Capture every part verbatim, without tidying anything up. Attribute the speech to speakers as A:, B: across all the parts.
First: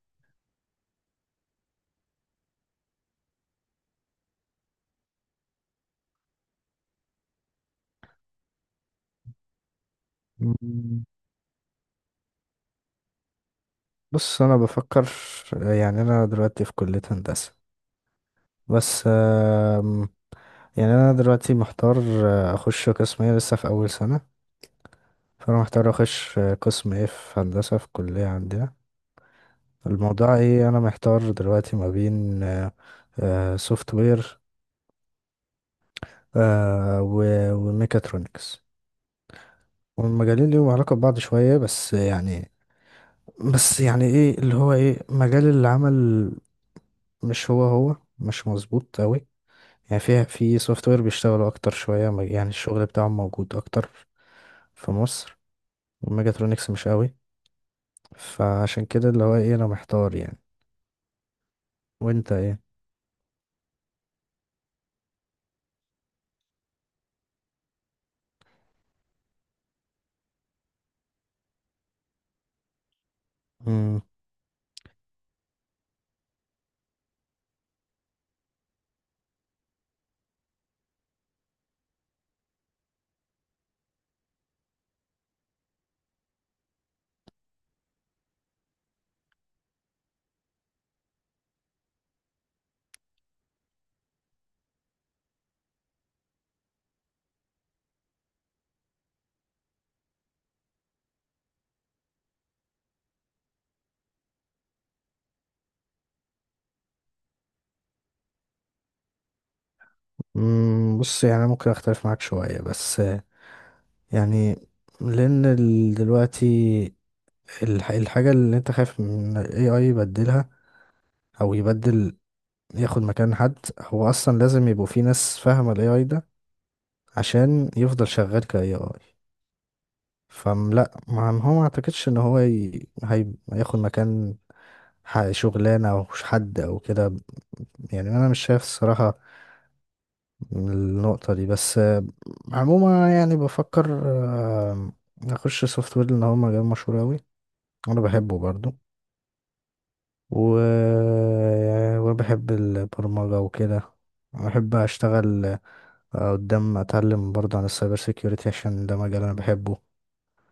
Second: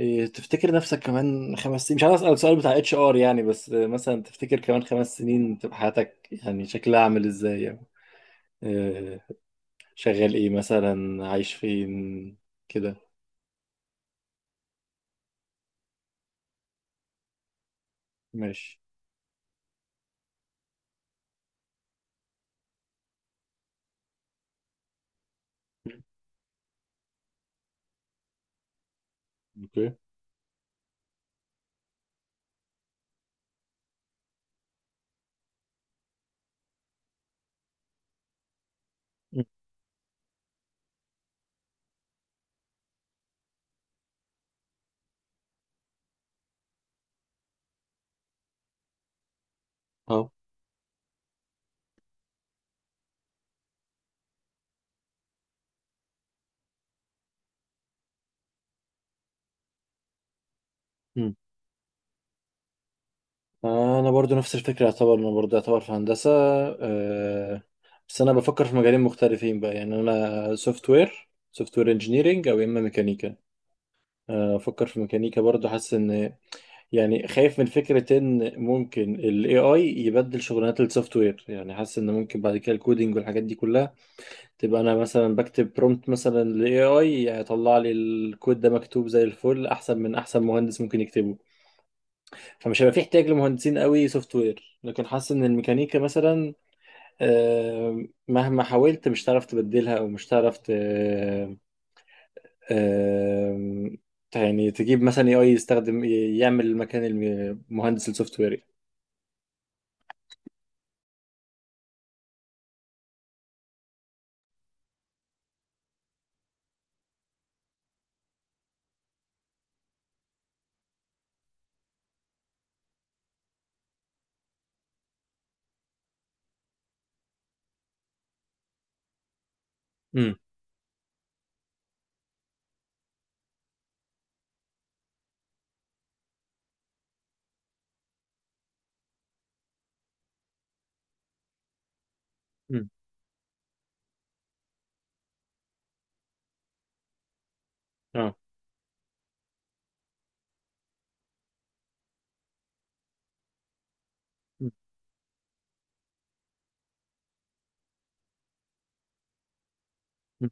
A: إيه، تفتكر نفسك كمان خمس سنين؟ مش عايز اسال السؤال بتاع اتش ار يعني، بس آه، مثلا تفتكر كمان خمس سنين تبقى حياتك يعني شكلها عامل ازاي؟ يعني آه، شغال ايه؟
B: مم،
A: مثلا عايش فين؟ كده.
B: بص انا بفكر. يعني انا دلوقتي في كلية هندسة.
A: ماشي.
B: بس آم، يعني انا دلوقتي محتار آه، اخش قسم ايه، لسه في اول سنة. فانا محتار اخش آه، قسم ايه في هندسة في الكلية عندنا.
A: اوكي.
B: الموضوع ايه، انا محتار دلوقتي ما بين سوفت وير وميكاترونكس.
A: مم.
B: والمجالين ليهم علاقة ببعض شوية، بس يعني بس يعني ايه اللي هو ايه مجال العمل، مش هو هو مش مظبوط قوي. يعني في
A: اه.
B: في سوفت وير بيشتغلوا اكتر شويه، ما- يعني الشغل بتاعهم موجود اكتر في مصر، والميجاترونكس مش قوي. فعشان كده اللي هو ايه انا محتار يعني.
A: مم.
B: وانت ايه؟
A: انا برضو نفس الفكره، يعتبر انا برضو يعتبر في هندسه. آه، بس انا بفكر في مجالين مختلفين بقى، يعني انا سوفت وير، سوفت وير انجينيرنج، او يا اما ميكانيكا.
B: مم.
A: آه، افكر في ميكانيكا برضو، حاسس ان يعني خايف من فكرة ان ممكن ال A I يبدل شغلانات السوفت وير، يعني حاسس ان ممكن بعد كده الكودينج والحاجات دي كلها تبقى انا مثلا بكتب برومبت مثلا لل إيه آي يطلع لي الكود ده مكتوب زي الفل، احسن من احسن مهندس ممكن يكتبه. فمش هيبقى في احتياج لمهندسين قوي سوفت وير، لكن حاسس ان الميكانيكا مثلا آه، مهما حاولت مش هتعرف تبدلها، او مش هتعرف ت- آه، يعني تجيب مثلا إيه آي يستخدم يعمل مكان المهندس السوفت وير.
B: مم. بص يعني أنا ممكن اختلف معاك شويه، بس آه، يعني لان ال- دلوقتي الح- الحاجه اللي انت خايف من الاي اي يبدلها او يبدل، ياخد مكان حد، هو اصلا لازم يبقوا في ناس فاهمه الاي اي ده عشان يفضل شغال كاي اي. فلا ما ما هو ما اعتقدش ان هو ي... هي... هياخد مكان ح- شغلانه او حد او كده. يعني انا مش شايف الصراحه النقطه دي، بس آه،
A: مم.
B: عموما يعني بفكر آه، اخش سوفت وير لان هو مجال مشهور اوي، وانا
A: اه.
B: بحبه برضو، و... وبحب البرمجه وكده،
A: مم.
B: بحب اشتغل. آه، قدام اتعلم برضه عن السايبر سيكيورتي عشان ده مجال انا بحبه.
A: مم.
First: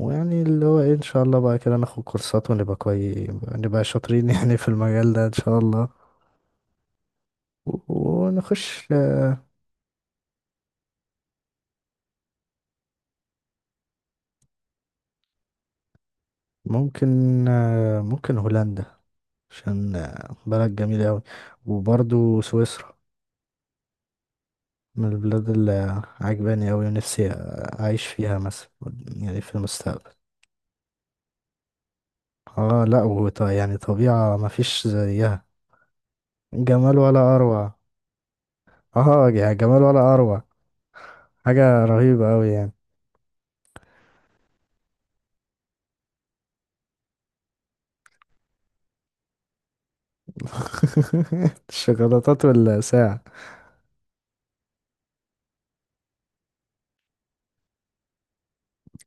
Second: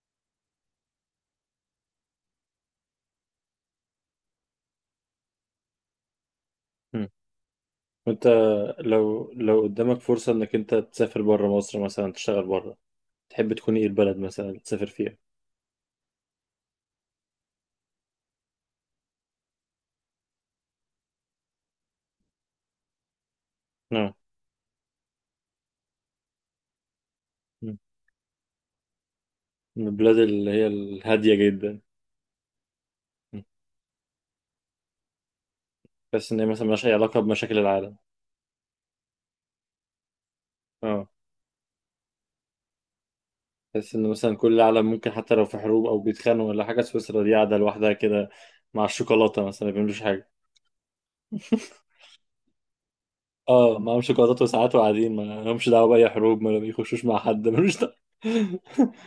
B: ويعني اللي هو ايه ان شاء الله بقى كده ناخد كورسات ونبقى كويس، نبقى شاطرين يعني في المجال ده ان شاء الله.
A: مم.
B: و-
A: وانت،
B: ونخش.
A: لو لو قدامك فرصة انك انت تسافر بره مصر مثلا تشتغل بره، تحب تكون ايه البلد مثلا اللي تسافر فيها؟
B: ممكن ممكن هولندا، عشان بلد جميلة أوي. وبرضو سويسرا
A: اه.
B: من البلاد اللي عجباني أوي، ونفسي
A: مم.
B: أعيش فيها مثلا، يعني في
A: من
B: المستقبل.
A: البلاد اللي هي الهادية جدا؟
B: اه لا وط-
A: مم.
B: يعني طبيعة مفيش زيها،
A: بس ان هي مثلا ملهاش اي
B: جمال
A: علاقة
B: ولا
A: بمشاكل
B: أروع.
A: العالم.
B: اه يعني جمال ولا أروع،
A: اه،
B: حاجة رهيبة أوي يعني.
A: بس ان مثلا كل العالم ممكن حتى لو في حروب او بيتخانقوا ولا حاجة، سويسرا دي قاعدة لوحدها كده مع الشوكولاتة، مثلا ما بيعملوش حاجة.
B: الشوكولاتات والساعة.
A: اه، معاهم شوكولاتات وساعات وقاعدين ما لهمش دعوة بأي حروب، ما بيخشوش مع حد، ملوش دعوة.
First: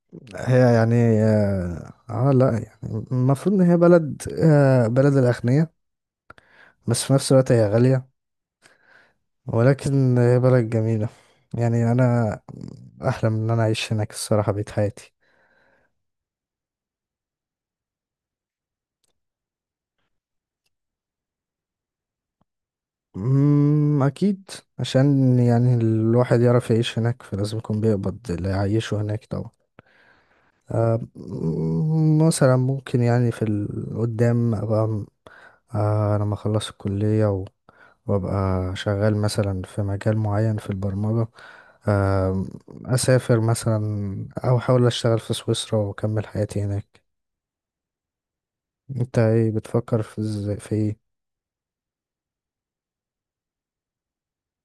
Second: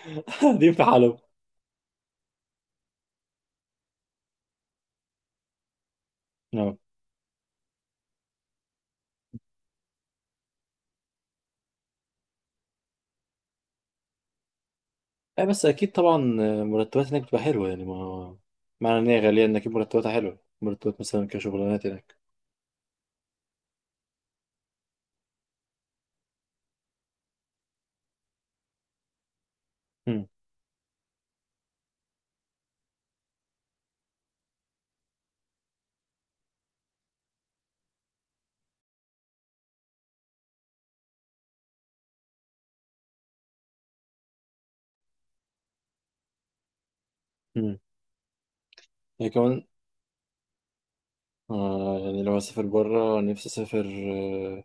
A: قاعدين
B: هي
A: في حالهم.
B: يعني اه آه، لا يعني المفروض ان هي بلد آه بلد الاغنياء،
A: اه.
B: بس في نفس الوقت هي غالية، ولكن هي بلد جميلة. يعني انا احلم ان انا اعيش هناك الصراحة بقيت حياتي.
A: أي، بس اكيد طبعا مرتبات هناك بتبقى حلوه يعني، ما معنى ان هي غاليه ان اكيد مرتباتها حلوه، مرتبات مثلا كشغلانات هناك.
B: أمم، اكيد، عشان يعني الواحد يعرف يعيش هناك فلازم يكون بيقبض اللي يعيشه هناك طبعا.
A: امم.
B: آه، أمم، مثلا ممكن يعني في القدام ابقى آه، لما اخلص الكلية و... وابقى شغال مثلا في مجال معين في البرمجة، آه، اسافر مثلا او احاول اشتغل في سويسرا واكمل حياتي هناك.
A: امم،
B: انت
A: يعني
B: ايه
A: كمان،
B: بتفكر، في ازاي، في ايه؟
A: آه يعني لو اسافر بره نفسي اسافر آه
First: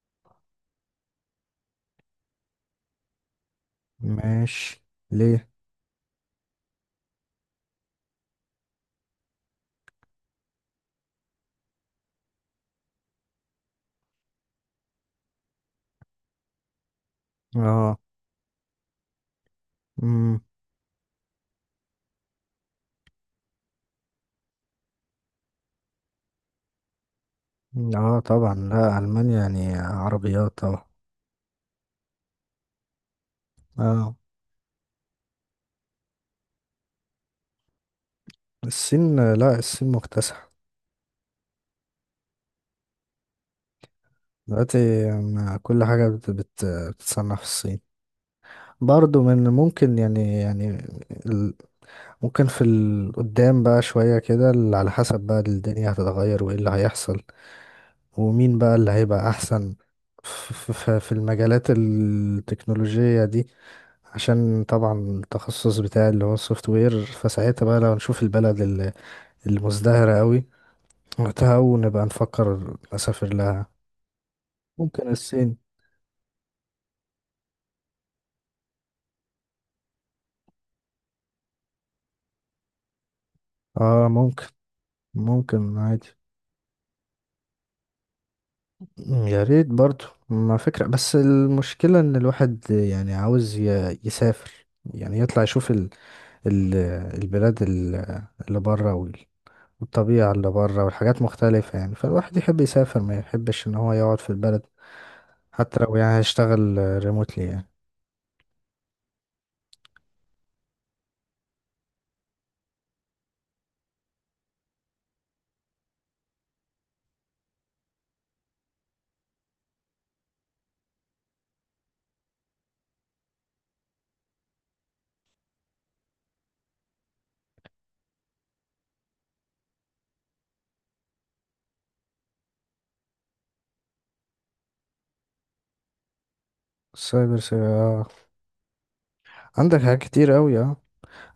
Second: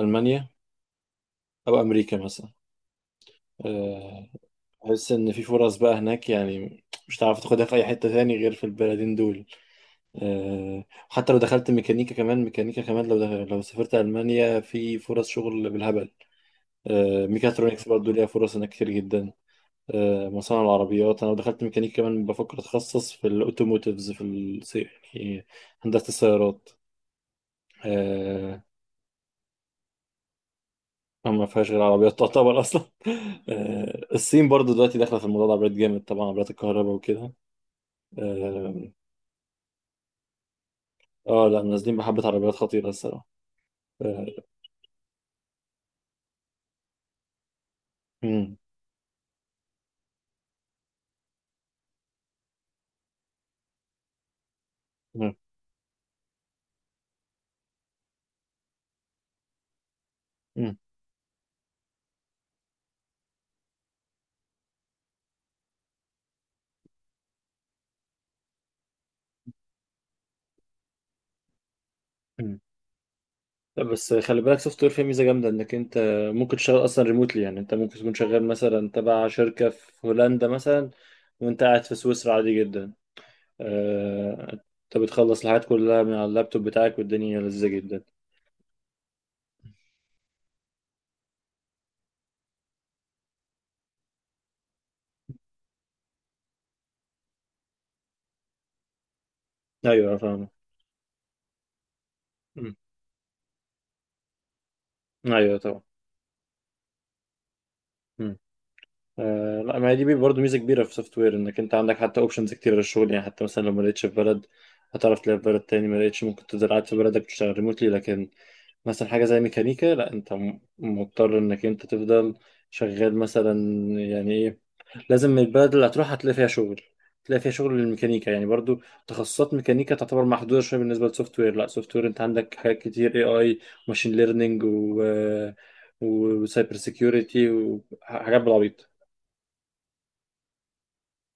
A: المانيا او امريكا مثلا. آه
B: ماشي.
A: احس ان في
B: ليه؟
A: فرص بقى هناك، يعني مش هتعرف تاخدها في اي حته تاني غير في البلدين دول. آه، حتى لو دخلت ميكانيكا كمان، ميكانيكا كمان لو دخل لو سافرت المانيا في فرص شغل بالهبل. آه، ميكاترونكس
B: اه.
A: برضه ليها فرص هناك كتير جدا. آه،
B: امم.
A: مصانع العربيات. انا دخلت ميكانيك كمان بفكر اتخصص في الاوتوموتيفز في الس- يعني هندسه السيارات.
B: اه طبعا،
A: آه،
B: لا المانيا يعني عربيات طبعا.
A: ما فيهاش غير عربيات تعتبر اصلا. آه،
B: اه
A: الصين برضو دلوقتي داخله في الموضوع ده، عربيات جامد طبعا، عربيات الكهرباء وكده. اه.
B: الصين، لا الصين مكتسحة
A: آه، لا، نازلين بحبه، عربيات خطيره الصراحه. آه،
B: دلوقتي. م- كل حاجة بت- بت- بتتصنع في الصين.
A: مم،
B: برضو من ممكن يعني يعني ممكن في القدام بقى شوية كده ال- على حسب
A: مم،
B: بقى الدنيا هتتغير وايه اللي هيحصل، ومين بقى اللي هيبقى أحسن ف- ف-
A: مم،
B: ف- في المجالات التكنولوجية دي. عشان طبعا التخصص بتاعي اللي هو السوفت وير، فساعتها بقى لو نشوف البلد ال- المزدهرة قوي وقتها، ونبقى
A: مم.
B: نفكر نسافر لها.
A: لا، بس خلي بالك سوفت وير فيه
B: ممكن
A: ميزه جامده،
B: الصين.
A: انك انت ممكن تشتغل اصلا ريموتلي، يعني انت ممكن تكون شغال مثلا تبع شركه في هولندا مثلا وانت قاعد في سويسرا عادي جدا.
B: اه ممكن.
A: آه، انت بتخلص الحاجات
B: ممكن
A: كلها
B: عادي.
A: من على اللابتوب بتاعك، والدنيا لذيذة جدا.
B: يا ريت برضو ما فكرة، بس المشكلة ان الواحد يعني عاوز ي- يسافر، يعني يطلع يشوف ال ال البلاد ال- اللي بره وال-
A: ايوه،
B: والطبيعة
A: فاهمة.
B: اللي بره والحاجات مختلفة يعني، فالواحد يحب
A: مم.
B: يسافر ما يحبش ان هو يقعد في البلد،
A: ايوه
B: حتى
A: طبعا.
B: لو يعني هيشتغل ريموتلي يعني.
A: مم. آه لا، ما هي دي برضه ميزه كبيره في سوفت وير، انك انت عندك حتى اوبشنز كتير للشغل، يعني حتى مثلا لو ما لقيتش في بلد هتعرف تلاقي في بلد تاني، ما لقيتش ممكن تفضل قاعد في بلدك تشتغل ريموتلي. لكن مثلا حاجه زي ميكانيكا لا، انت م- مضطر انك انت تفضل شغال مثلا، يعني إيه، لازم البلد اللي هتروح هتلاقي فيها شغل، هتلاقي فيها شغل للميكانيكا، يعني برضو تخصصات ميكانيكا تعتبر محدودة شوية بالنسبة للسوفت وير. لا، سوفت وير انت عندك حاجات كتير، اي، اي، وماشين ليرنينج و وسايبر
B: السايبر
A: سيكيورتي
B: سي- اه،
A: وحاجات بالعبيط.
B: عندك حاجات كتير قوي اه.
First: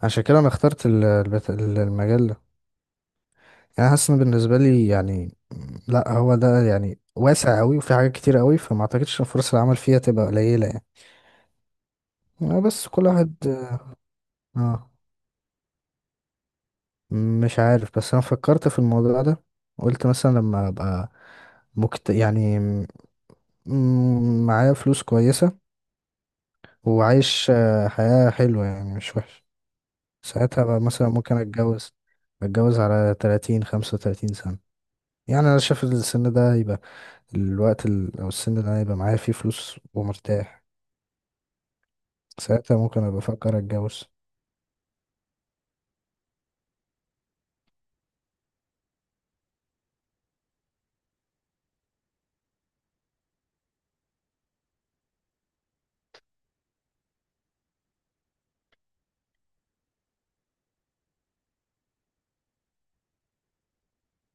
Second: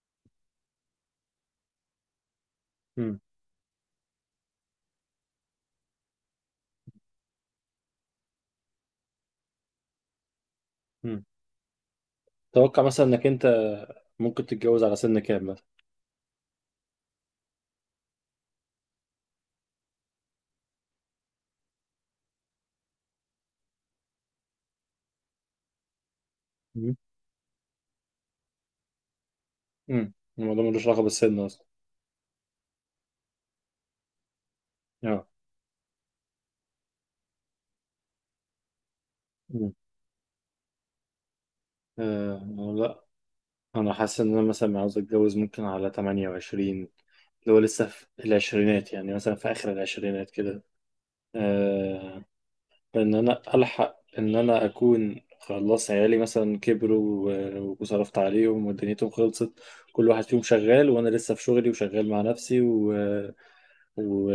B: عشان كده انا اخترت ال- البت- المجال ده.
A: مم.
B: يعني حاسس ان بالنسبه لي يعني لا هو ده يعني واسع قوي، وفي حاجات كتير قوي، فما اعتقدش ان فرص العمل فيها تبقى قليله يعني.
A: مم.
B: آه،
A: توقع
B: بس
A: مثلا
B: كل
A: انك
B: واحد.
A: انت ممكن تتجوز
B: اه
A: على سن كام مثلا؟
B: مش عارف، بس انا فكرت في الموضوع ده. قلت مثلا لما ابقى مكت... يعني م- معايا فلوس كويسه
A: مم.
B: وعايش آه، حياه حلوه يعني مش وحش،
A: مم.
B: ساعتها
A: الموضوع
B: بقى
A: ملوش علاقة
B: مثلا ممكن
A: بالسن اصلا.
B: اتجوز، اتجوز على تلاتين خمسة وتلاتين سنه.
A: اه.
B: يعني انا شايف السن ده هيبقى الوقت ال... او السن ده هيبقى معايا فيه
A: مم.
B: فلوس ومرتاح،
A: آه،
B: ساعتها
A: لا،
B: ممكن ابقى افكر
A: انا
B: اتجوز.
A: حاسس ان انا مثلا عاوز اتجوز ممكن على تمانية وعشرين، اللي هو لسه في العشرينات يعني، مثلا في اخر العشرينات كده. آه، ان انا الحق ان انا اكون خلاص عيالي مثلا كبروا و- وصرفت عليهم ودنيتهم خلصت، كل واحد فيهم شغال وانا لسه في شغلي وشغال مع نفسي و... و...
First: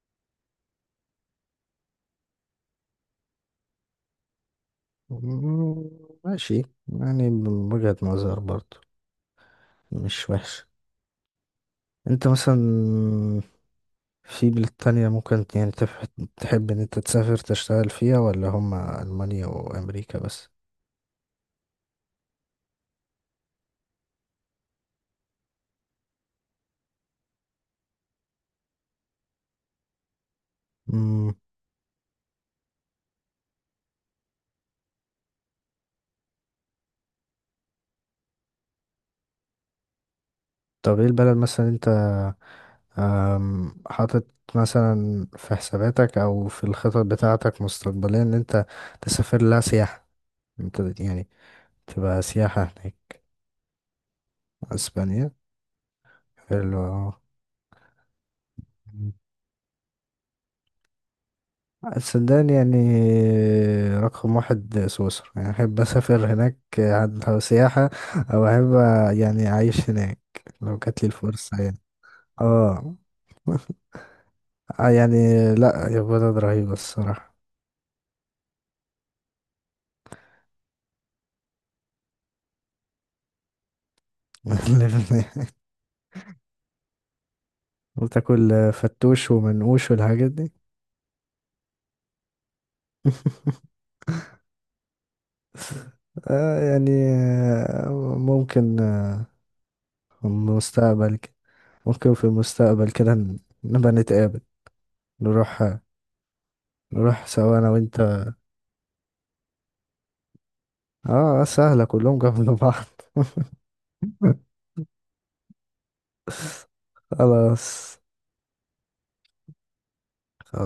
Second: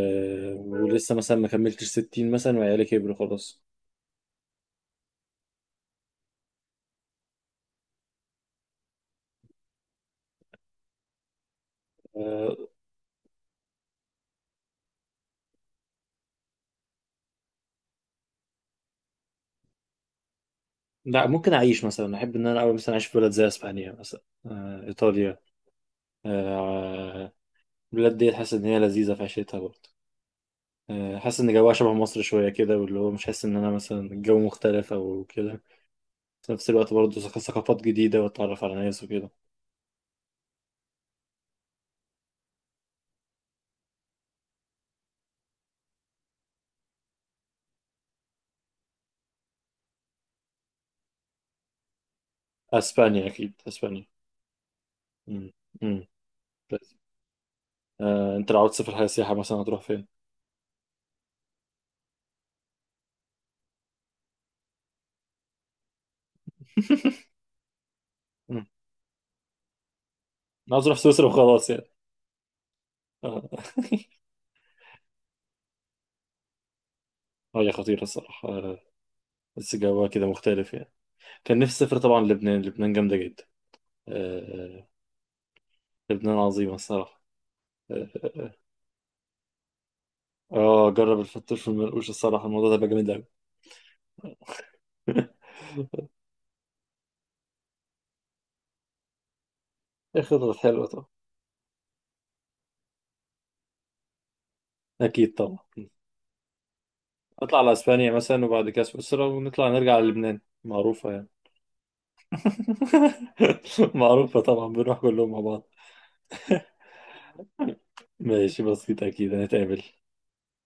A: ولسه مثلا ما كملتش ستين مثلا وعيالي كبروا خلاص.
B: مم، ماشي. يعني من وجهة نظر برضو مش وحش. انت مثلا
A: آه،
B: في بلاد تانية ممكن يعني تف- تحب ان انت تسافر تشتغل فيها، ولا هما المانيا وامريكا بس؟
A: لا، ممكن اعيش مثلا احب ان انا اول مثلا اعيش في بلد زي اسبانيا مثلا، آه، ايطاليا. آه، البلاد دي حاسس ان هي لذيذه في عيشتها برضه. آه،
B: مم.
A: حاسس ان جوها شبه مصر شويه كده، واللي هو مش حاسس ان انا مثلا الجو مختلف او كده. في نفس الوقت برضه ثق- ثقافات جديدة وتتعرف على ناس وكده.
B: طب ايه البلد مثلا انت أم، حاطط مثلا في حساباتك او في الخطط بتاعتك مستقبليا ان انت تسافر لها سياحة، انت يعني تبقى سياحة هناك؟
A: أسبانيا، أكيد أسبانيا.
B: اسبانيا.
A: مم. مم.
B: حلو.
A: بس. آه، أنت لو عاوز تسافر حاجة سياحة مثلا هتروح فين؟
B: السودان يعني، رقم واحد سويسرا يعني، أحب أسافر هناك عن- سياحة، أو
A: مم.
B: أحب يعني أعيش هناك
A: أنا
B: لو
A: عاوز أروح
B: جات لي
A: سويسرا
B: الفرصة
A: وخلاص
B: يعني.
A: يعني.
B: اه.
A: آه.
B: آه يعني لا، يا بلد رهيبة الصراحة.
A: آه، هي خطيرة الصراحة. آه، بس جوها كده مختلف يعني. كان نفسي أسافر طبعا لبنان، لبنان جامدة جدا. آه، لبنان عظيمة الصراحة. آه.
B: وتاكل فتوش ومنقوش والحاجات دي.
A: آه، آه، جرب الفتوش والمنقوش الصراحة، الموضوع ده بقى جامد أوي.
B: آه يعني آه، ممكن آه،
A: إيه،
B: في
A: خطط حلوة طبعا.
B: المستقبل كده، ممكن في المستقبل كده ن- نبقى نتقابل،
A: أكيد طبعا.
B: نروح، نروح
A: نطلع
B: سوا أنا
A: على
B: وأنت.
A: اسبانيا مثلا، وبعد كده سويسرا، ونطلع نرجع على لبنان، معروفة يعني.
B: اه سهلة كلهم جنب بعض.
A: معروفة طبعا، بنروح كلهم مع بعض.
B: خلاص.
A: ماشي، بسيطة، اكيد هنتقابل.